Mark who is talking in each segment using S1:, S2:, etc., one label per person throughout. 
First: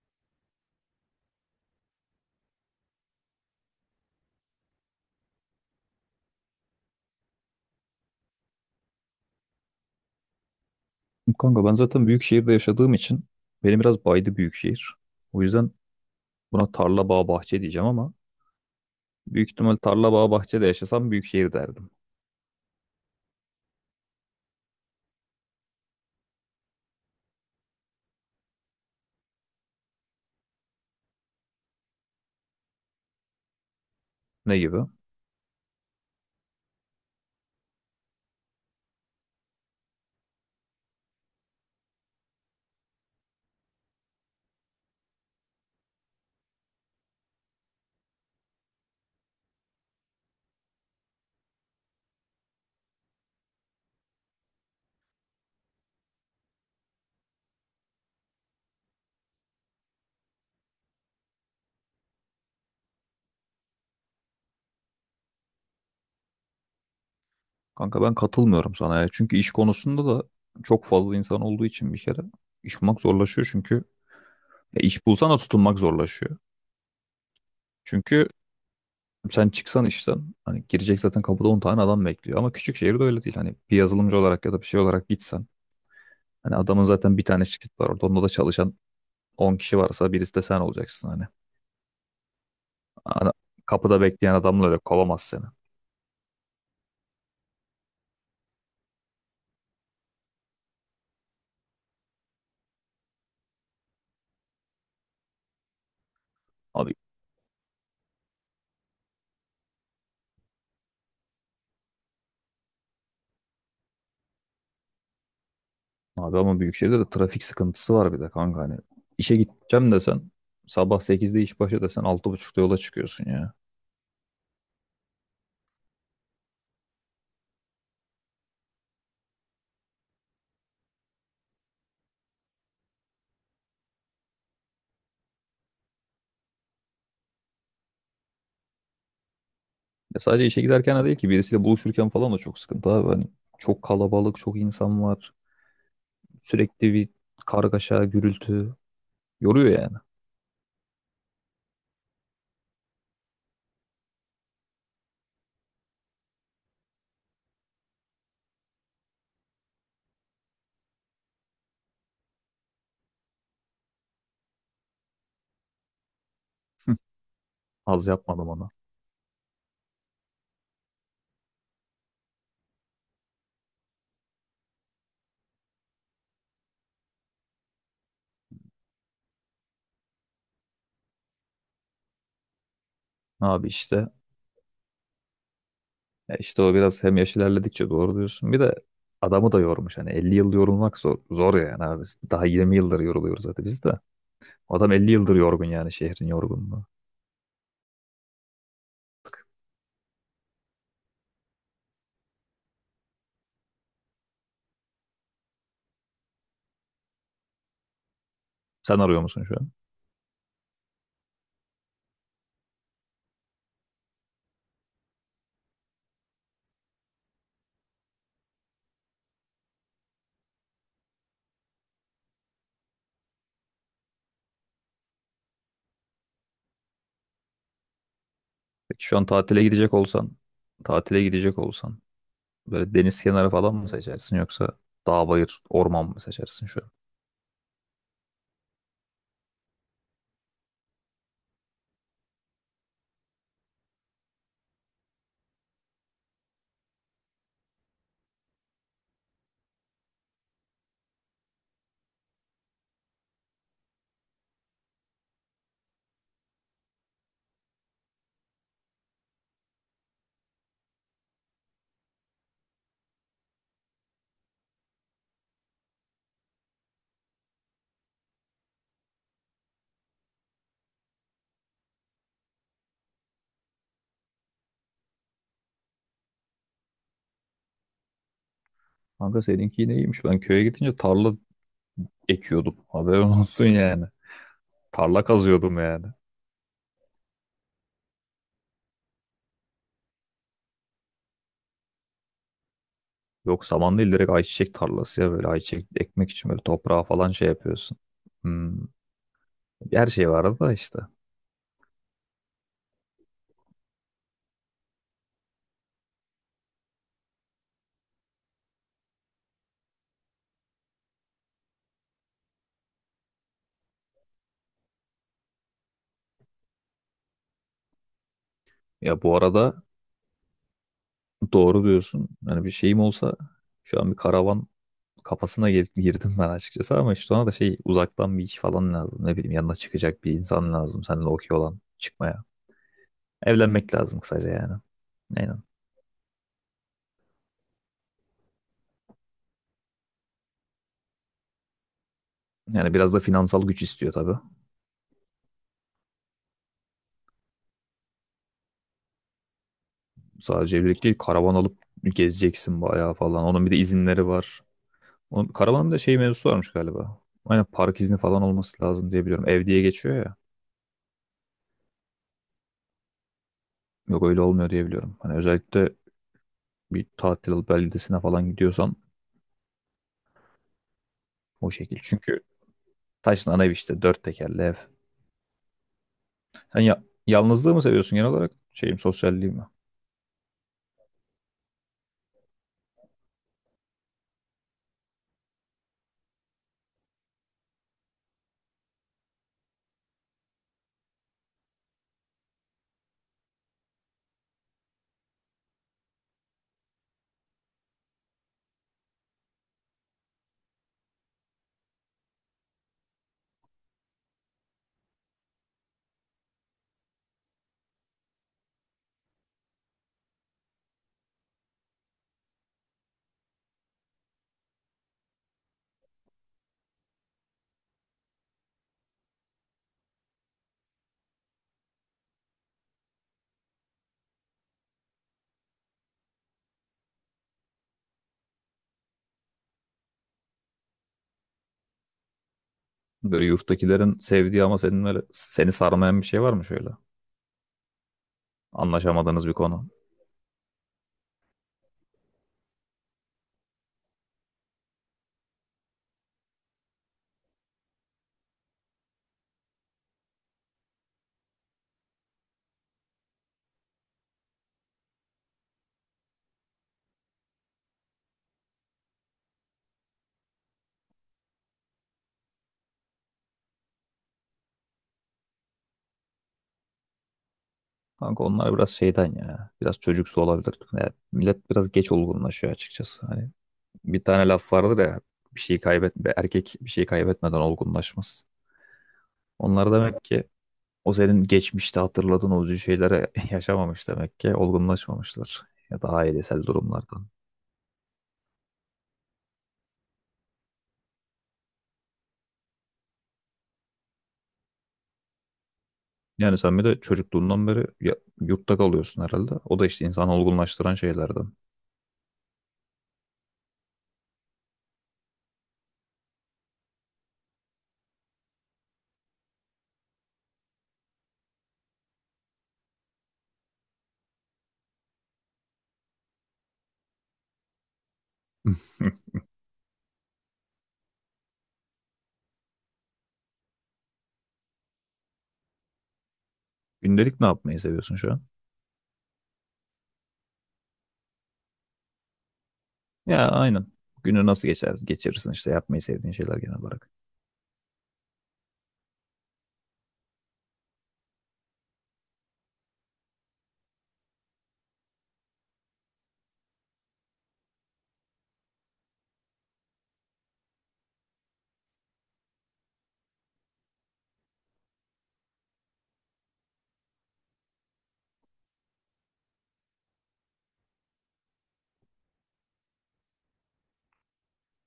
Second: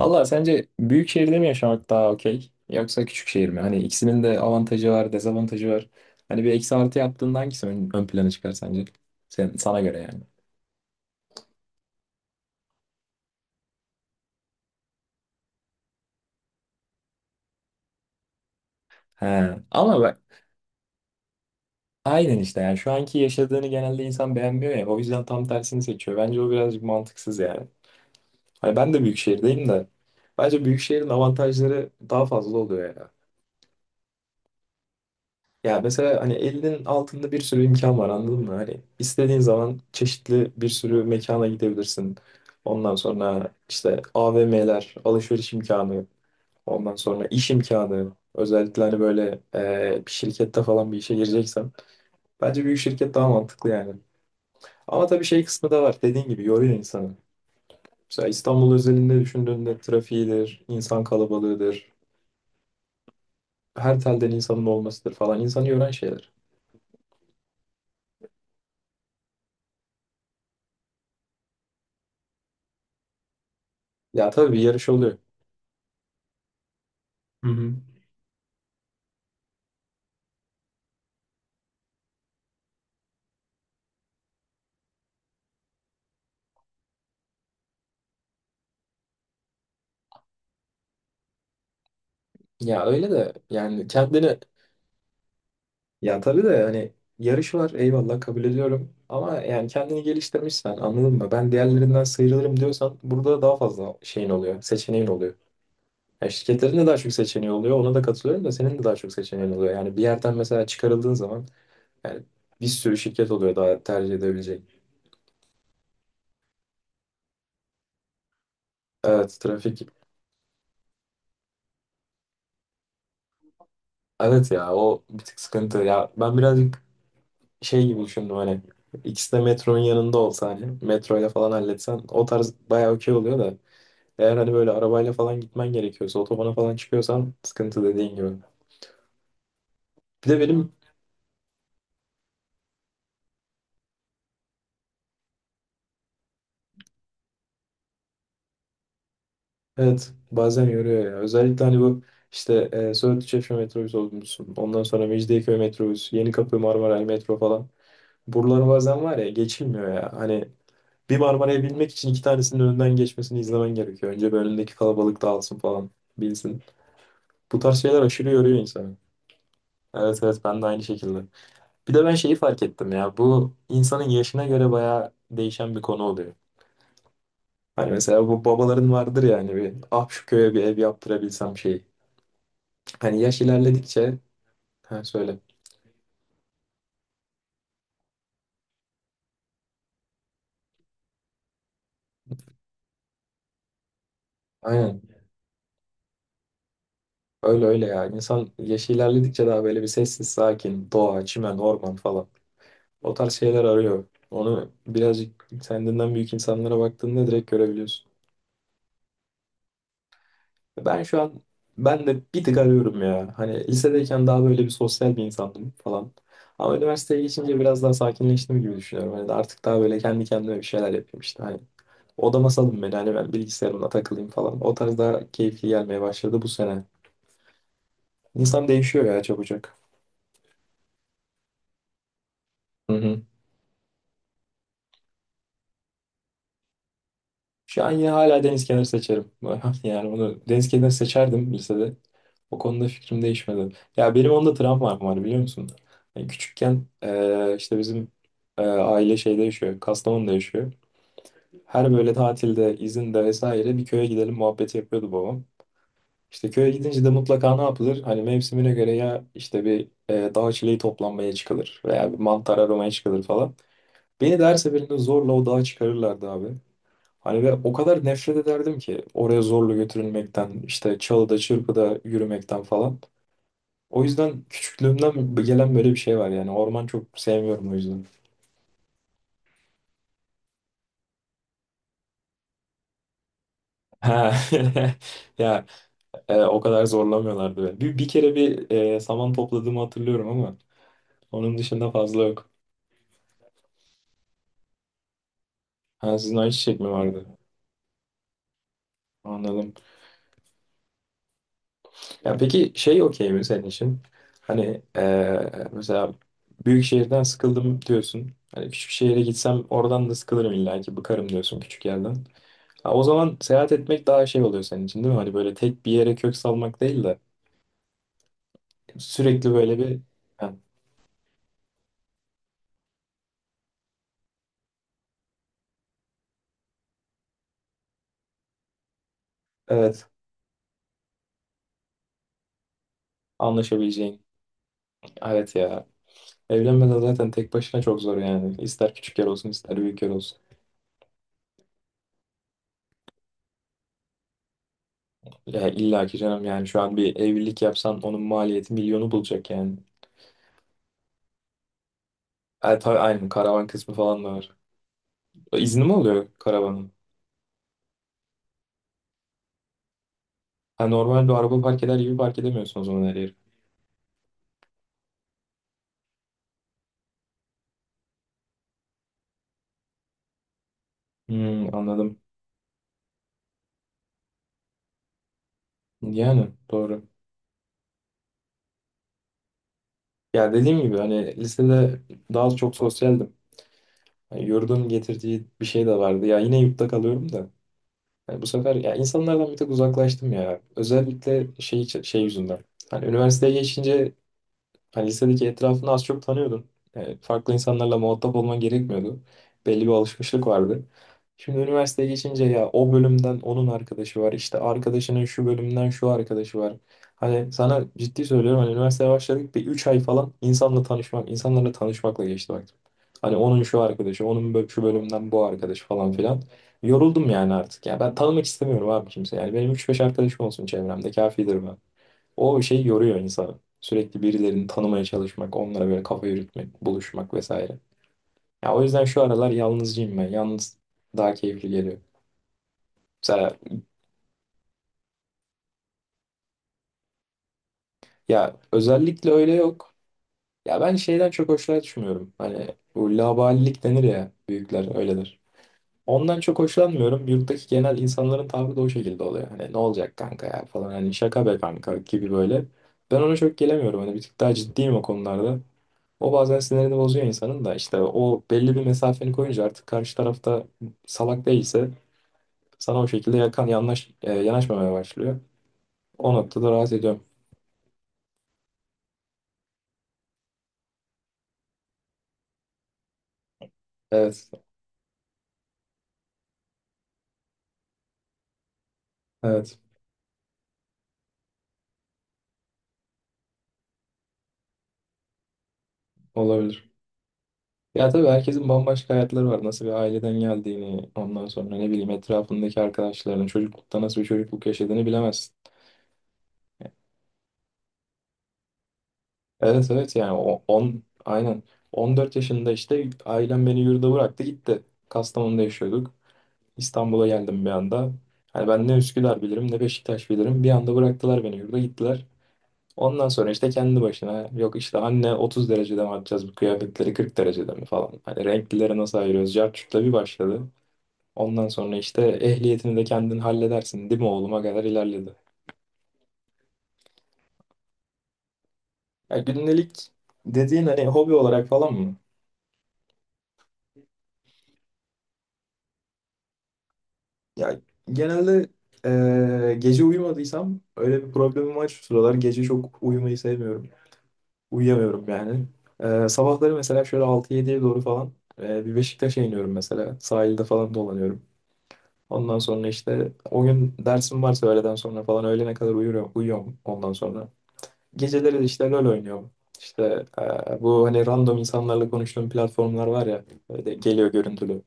S1: Valla sence büyük şehirde mi yaşamak daha okey yoksa küçük şehir mi? Hani ikisinin de avantajı var, dezavantajı var. Hani bir eksi artı yaptığında hangisi ön plana çıkar sence? Sana göre yani.
S2: Kanka ben zaten büyük şehirde yaşadığım için benim biraz baydı büyük şehir. O yüzden buna tarla bağ bahçe diyeceğim ama
S1: He.
S2: büyük ihtimal
S1: Ama
S2: tarla
S1: bak
S2: bağ bahçede yaşasam büyük şehir derdim.
S1: aynen işte yani şu anki yaşadığını genelde insan beğenmiyor ya o yüzden tam tersini seçiyor. Bence o birazcık mantıksız yani. Hani ben de büyük şehirdeyim de bence büyük şehrin avantajları daha fazla oluyor ya.
S2: Ne gibi?
S1: Ya mesela hani elinin altında bir sürü imkan var anladın mı? Hani istediğin zaman çeşitli bir sürü mekana gidebilirsin. Ondan sonra işte AVM'ler, alışveriş imkanı, ondan sonra iş imkanı. Özellikle hani böyle bir şirkette falan bir işe gireceksen. Bence büyük şirket daha mantıklı yani. Ama tabii şey kısmı da var. Dediğin gibi yoruyor insanı. Mesela İstanbul özelinde düşündüğünde trafiğidir, insan kalabalığıdır, her telden insanın olmasıdır falan insanı yoran şeyler.
S2: Kanka ben katılmıyorum sana ya. Çünkü iş konusunda da çok fazla insan olduğu için bir kere iş bulmak zorlaşıyor çünkü
S1: Ya tabii bir
S2: ya
S1: yarış
S2: iş
S1: oluyor.
S2: bulsan da tutunmak zorlaşıyor.
S1: Hı hı.
S2: Çünkü sen çıksan işten hani girecek zaten kapıda 10 tane adam bekliyor ama küçük şehirde öyle değil. Hani bir yazılımcı olarak ya da bir şey olarak gitsen hani adamın zaten bir tane şirket var orada onda da çalışan on kişi varsa birisi de sen olacaksın hani.
S1: Ya öyle de
S2: Ana-
S1: yani
S2: Kapıda bekleyen
S1: kendini
S2: adamla öyle kovamaz seni.
S1: ya tabii de hani yarış var, eyvallah kabul ediyorum. Ama yani kendini geliştirmişsen anladın mı? Ben diğerlerinden sıyrılırım diyorsan burada daha fazla şeyin oluyor, seçeneğin oluyor. Ya şirketlerin de
S2: Abi,
S1: daha çok seçeneği oluyor. Ona da katılıyorum da senin de daha çok seçeneğin oluyor. Yani bir yerden mesela çıkarıldığın zaman yani bir sürü şirket oluyor daha tercih edebileceğin.
S2: abi, ama büyük şehirde de trafik sıkıntısı var bir de kanka hani. İşe
S1: Evet, trafik.
S2: gideceğim desen sabah sekizde iş başı desen altı buçukta yola çıkıyorsun ya.
S1: Evet ya, o bir tık sıkıntı. Ya ben birazcık şey gibi düşündüm hani ikisi de metronun yanında olsa hani metroyla falan halletsen o tarz bayağı okey oluyor da eğer hani böyle arabayla falan gitmen gerekiyorsa otobana falan çıkıyorsan sıkıntı dediğin gibi.
S2: Ya
S1: Bir de
S2: sadece işe
S1: benim,
S2: giderken de değil ki birisiyle buluşurken falan da çok sıkıntı abi. Hani çok kalabalık, çok insan var. Sürekli bir kargaşa, gürültü. Yoruyor yani.
S1: evet bazen yoruyor ya özellikle hani bu işte Söğütlü Çeşme metrobüsü olmuşsun ondan sonra Mecidiyeköy metrobüsü Yenikapı Marmaray metro falan buralar bazen var ya geçilmiyor ya hani bir Marmara'ya binmek için iki tanesinin önünden geçmesini izlemen gerekiyor. Önce bir önündeki kalabalık dağılsın falan bilsin. Bu tarz şeyler
S2: Az
S1: aşırı
S2: yapmadım
S1: yoruyor
S2: ona.
S1: insanı. Evet evet, ben de aynı şekilde. Bir de ben şeyi fark ettim ya bu insanın yaşına göre bayağı değişen bir konu oluyor. Hani mesela bu babaların vardır yani bir ah şu köye bir ev yaptırabilsem şeyi. Hani yaş
S2: Abi işte
S1: ilerledikçe, ha söyle.
S2: Ya işte o biraz hem yaş ilerledikçe doğru diyorsun. Bir de adamı da yormuş. Hani 50 yıl yorulmak zor, yani abi. Daha 20 yıldır yoruluyoruz zaten biz de. Adam
S1: Aynen,
S2: 50 yıldır yorgun yani şehrin yorgunluğu.
S1: öyle öyle ya, insan yaş ilerledikçe daha böyle bir sessiz sakin doğa çimen orman falan o tarz şeyler arıyor. Onu birazcık kendinden büyük insanlara baktığında direkt görebiliyorsun.
S2: Sen arıyor musun şu an?
S1: Ben şu an, ben de bir tık arıyorum ya. Hani lisedeyken daha böyle bir sosyal bir insandım falan. Ama üniversiteye geçince biraz daha sakinleştim gibi düşünüyorum. Hani de artık daha böyle kendi kendime bir şeyler yapayım işte. Hani odama salın beni, hani ben bilgisayarımla takılayım falan. O tarz daha keyifli gelmeye başladı bu sene. İnsan değişiyor
S2: Peki şu
S1: ya
S2: an tatile
S1: çabucak.
S2: gidecek olsan, tatile gidecek olsan
S1: Hı
S2: böyle
S1: hı.
S2: deniz kenarı falan mı seçersin yoksa dağ bayır orman mı seçersin şu an?
S1: Şu an yine hala deniz kenarı seçerim. Yani onu deniz kenarı seçerdim lisede. O konuda fikrim değişmedi. Ya benim onda travmam var, biliyor musun? Yani küçükken işte bizim aile şeyde yaşıyor. Kastamonu'da yaşıyor. Her böyle tatilde, izinde vesaire bir köye gidelim muhabbeti yapıyordu babam. İşte köye gidince de mutlaka ne yapılır? Hani mevsimine göre ya işte bir dağ çileği toplanmaya çıkılır veya bir mantar aramaya çıkılır falan. Beni de her seferinde zorla o dağa çıkarırlardı abi. Hani ve o kadar nefret ederdim ki oraya zorla götürülmekten, işte çalıda çırpıda yürümekten falan. O yüzden küçüklüğümden gelen böyle bir şey var yani. Orman çok sevmiyorum o yüzden.
S2: Kanka seninki yine iyiymiş. Ben köye gidince tarla ekiyordum. Haberin olsun yani.
S1: Ha.
S2: Tarla
S1: Ya
S2: kazıyordum yani.
S1: o kadar zorlamıyorlardı beni. Bir kere bir saman topladığımı hatırlıyorum ama onun dışında fazla yok.
S2: Yok saman değil direkt ayçiçek tarlası ya böyle ayçiçek
S1: Ha,
S2: ekmek
S1: sizin
S2: için böyle
S1: ayçiçek mi
S2: toprağa falan
S1: vardı?
S2: şey yapıyorsun. Hmm.
S1: Anladım.
S2: Her şey var da işte.
S1: Ya peki şey okey mi senin için? Hani mesela büyük şehirden sıkıldım diyorsun. Hani küçük şehire gitsem oradan da sıkılırım illa ki bıkarım diyorsun küçük yerden. Ha, o zaman seyahat etmek daha şey oluyor senin için değil mi? Hani böyle tek bir yere kök salmak değil de
S2: Ya bu
S1: sürekli böyle
S2: arada
S1: bir, ha,
S2: doğru diyorsun. Yani bir şeyim olsa şu an bir karavan kafasına girdim ben açıkçası ama işte ona da şey uzaktan bir iş falan lazım. Ne bileyim yanına
S1: evet
S2: çıkacak bir insan lazım. Seninle okey olan çıkmaya. Evlenmek lazım
S1: anlaşabileceğin.
S2: kısaca yani.
S1: Evet
S2: Aynen.
S1: ya. Evlenmeden zaten tek başına çok zor yani. İster küçük yer olsun ister büyük yer olsun.
S2: Yani biraz da finansal güç istiyor tabii.
S1: Ya illa ki canım yani şu an bir evlilik yapsan onun maliyeti milyonu bulacak yani.
S2: Sadece evlilik değil karavan alıp gezeceksin
S1: Tabii
S2: bayağı
S1: aynen
S2: falan.
S1: karavan
S2: Onun bir de
S1: kısmı falan
S2: izinleri
S1: da var.
S2: var. Onun,
S1: İzni
S2: karavanın
S1: mi
S2: bir de şey
S1: oluyor
S2: mevzusu varmış
S1: karavanın?
S2: galiba. Aynen park izni falan olması lazım diye biliyorum. Ev diye geçiyor ya.
S1: Ha, normal bir araba park eder gibi park edemiyorsun o zaman her yeri.
S2: Yok öyle olmuyor diye biliyorum. Hani özellikle bir tatil alıp beldesine falan gidiyorsan o
S1: Hmm,
S2: şekil.
S1: anladım.
S2: Çünkü Taş'ın ana evi işte dört tekerli ev.
S1: Yani
S2: Sen ya
S1: doğru.
S2: yalnızlığı mı seviyorsun genel olarak? Şeyim sosyalliği mi?
S1: Ya dediğim gibi hani lisede daha çok sosyaldim. Yani yurdun getirdiği bir şey de vardı. Ya yine yurtta kalıyorum da. Yani bu sefer ya insanlardan bir tek uzaklaştım ya. Özellikle şey yüzünden. Hani üniversiteye geçince, hani lisedeki etrafını az çok tanıyordun. Farklı insanlarla muhatap olman gerekmiyordu. Belli bir alışmışlık vardı. Şimdi üniversiteye geçince ya o bölümden onun arkadaşı var. İşte arkadaşının şu bölümden şu arkadaşı var. Hani sana ciddi söylüyorum hani üniversiteye başladık bir 3 ay falan insanla tanışmak, insanlarla tanışmakla geçti bak. Hani onun şu arkadaşı, onun şu bölümden bu arkadaş falan filan. Yoruldum yani artık ya. Ben tanımak istemiyorum abi kimse. Yani benim üç beş arkadaşım olsun çevremde kafidir, o şey yoruyor insanı. Sürekli birilerini tanımaya çalışmak, onlara böyle kafa yürütmek, buluşmak vesaire. Ya o yüzden şu aralar yalnızcıyım ben. Yalnız daha keyifli geliyor.
S2: Böyle
S1: Mesela,
S2: yurttakilerin sevdiği ama senin böyle seni sarmayan bir şey var mı şöyle?
S1: ya özellikle
S2: Anlaşamadığınız bir
S1: öyle
S2: konu.
S1: yok. Ya ben şeyden çok hoşlanmıyorum. Hani bu laubalilik denir ya, büyükler öyledir. Ondan çok hoşlanmıyorum. Yurttaki genel insanların tavrı da o şekilde oluyor. Hani ne olacak kanka ya falan. Hani şaka be kanka gibi böyle. Ben ona çok gelemiyorum. Hani bir tık daha ciddiyim o konularda. O bazen sinirini bozuyor insanın da işte o belli bir mesafeni koyunca artık karşı tarafta salak değilse sana o şekilde yanaşmamaya başlıyor. O noktada rahat ediyorum.
S2: Kanka onlar biraz şeyden ya. Biraz çocuksu olabilir. Yani millet biraz geç olgunlaşıyor açıkçası. Hani bir tane
S1: Evet,
S2: laf vardır ya, bir şeyi kaybetme erkek bir şeyi kaybetmeden olgunlaşmaz.
S1: evet
S2: Onlar demek ki o senin geçmişte hatırladığın o üzücü şeyleri yaşamamış demek ki olgunlaşmamışlar ya da ailesel
S1: olabilir.
S2: durumlardan.
S1: Ya tabii herkesin bambaşka hayatları var. Nasıl bir aileden geldiğini, ondan sonra ne bileyim etrafındaki arkadaşlarının çocuklukta nasıl bir çocukluk yaşadığını bilemezsin.
S2: Yani sen bir de çocukluğundan beri yurtta kalıyorsun herhalde. O
S1: Evet
S2: da işte
S1: evet, yani
S2: insanı
S1: o
S2: olgunlaştıran
S1: 10
S2: şeylerden.
S1: aynen 14 yaşında işte ailem beni yurda bıraktı gitti. Kastamonu'da yaşıyorduk. İstanbul'a geldim bir anda. Hani ben ne Üsküdar bilirim ne Beşiktaş bilirim. Bir anda bıraktılar beni yurda gittiler. Ondan sonra işte kendi başına yok işte anne 30 derecede mi atacağız bu kıyafetleri 40 derecede mi falan. Hani renklileri nasıl ayırıyoruz? Cartçuk'la bir başladı. Ondan sonra işte ehliyetini de kendin halledersin değil mi oğluma kadar ilerledi.
S2: Gündelik ne yapmayı seviyorsun şu an?
S1: Ya gündelik dediğin hani hobi olarak falan mı?
S2: Ya aynen. Günü nasıl geçirirsin işte yapmayı sevdiğin şeyler genel olarak.
S1: Ya genelde gece uyumadıysam öyle bir problemim var şu sıralar. Gece çok uyumayı sevmiyorum. Uyuyamıyorum yani. Sabahları mesela şöyle altı yediye doğru falan, bir Beşiktaş'a iniyorum mesela. Sahilde falan dolanıyorum. Ondan sonra işte o gün dersim varsa öğleden sonra falan öğlene kadar uyuyorum, uyuyorum ondan sonra. Geceleri de işte LoL oynuyorum. İşte bu hani random insanlarla konuştuğum platformlar var ya böyle geliyor görüntülü.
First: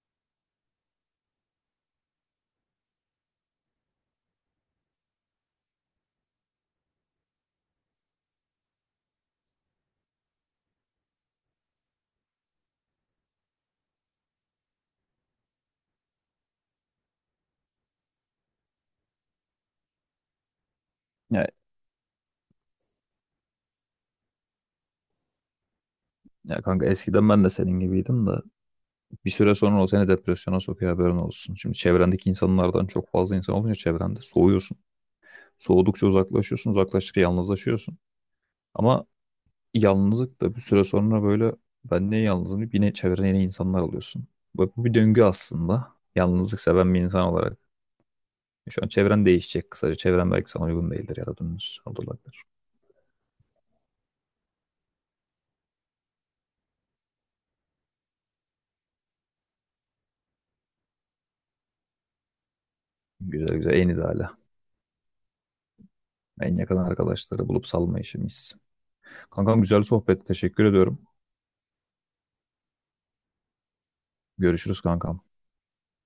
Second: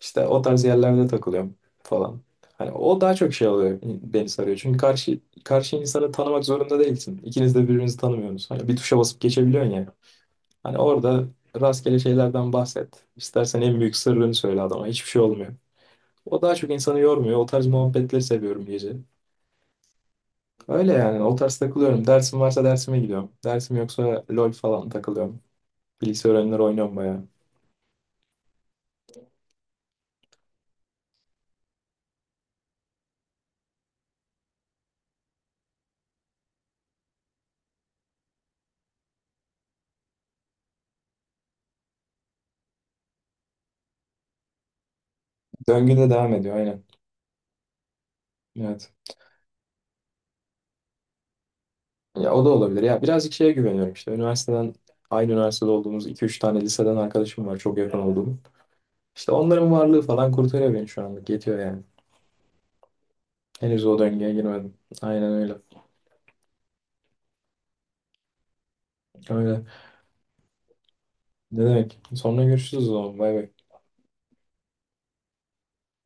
S1: İşte o tarz yerlerde takılıyorum falan. Hani o daha çok şey oluyor, beni sarıyor. Çünkü karşı insanı tanımak zorunda değilsin. İkiniz de birbirinizi tanımıyorsunuz. Hani bir tuşa basıp geçebiliyorsun ya. Hani orada rastgele şeylerden bahset. İstersen en büyük sırrını söyle adama. Hiçbir şey olmuyor. O daha çok insanı yormuyor. O tarz muhabbetleri seviyorum gece. Öyle yani. O
S2: Ya,
S1: tarz takılıyorum. Dersim varsa dersime gidiyorum. Dersim yoksa LOL falan takılıyorum. Bilgisayar
S2: ya
S1: oyunları
S2: kanka
S1: oynuyorum bayağı.
S2: eskiden ben de senin gibiydim de bir süre sonra o seni depresyona sokuyor haberin olsun. Şimdi çevrendeki insanlardan çok fazla insan olunca çevrende soğuyorsun. Soğudukça uzaklaşıyorsun, uzaklaştıkça yalnızlaşıyorsun. Ama yalnızlık da bir süre sonra böyle ben niye yalnızım deyip yine çevrene yeni insanlar alıyorsun. Ve bu bir döngü aslında.
S1: Döngüde devam ediyor
S2: Yalnızlık
S1: aynen.
S2: seven bir insan olarak. Şu an
S1: Evet.
S2: çevren değişecek kısaca. Çevren belki sana uygun değildir ya da dümdüz
S1: Ya
S2: olabilir.
S1: o da olabilir. Ya birazcık şeye güveniyorum işte. Üniversiteden, aynı üniversitede olduğumuz iki üç tane liseden arkadaşım var çok yakın olduğum. İşte onların varlığı falan kurtarıyor beni şu anlık. Yetiyor yani.
S2: Güzel güzel,
S1: Henüz
S2: en
S1: o
S2: ideali.
S1: döngüye girmedim. Aynen öyle.
S2: En yakın arkadaşları bulup salma işimiz. Kankam
S1: Öyle.
S2: güzel sohbet. Teşekkür ediyorum.
S1: Ne demek? Sonra görüşürüz o zaman. Bay bay.
S2: Görüşürüz kankam.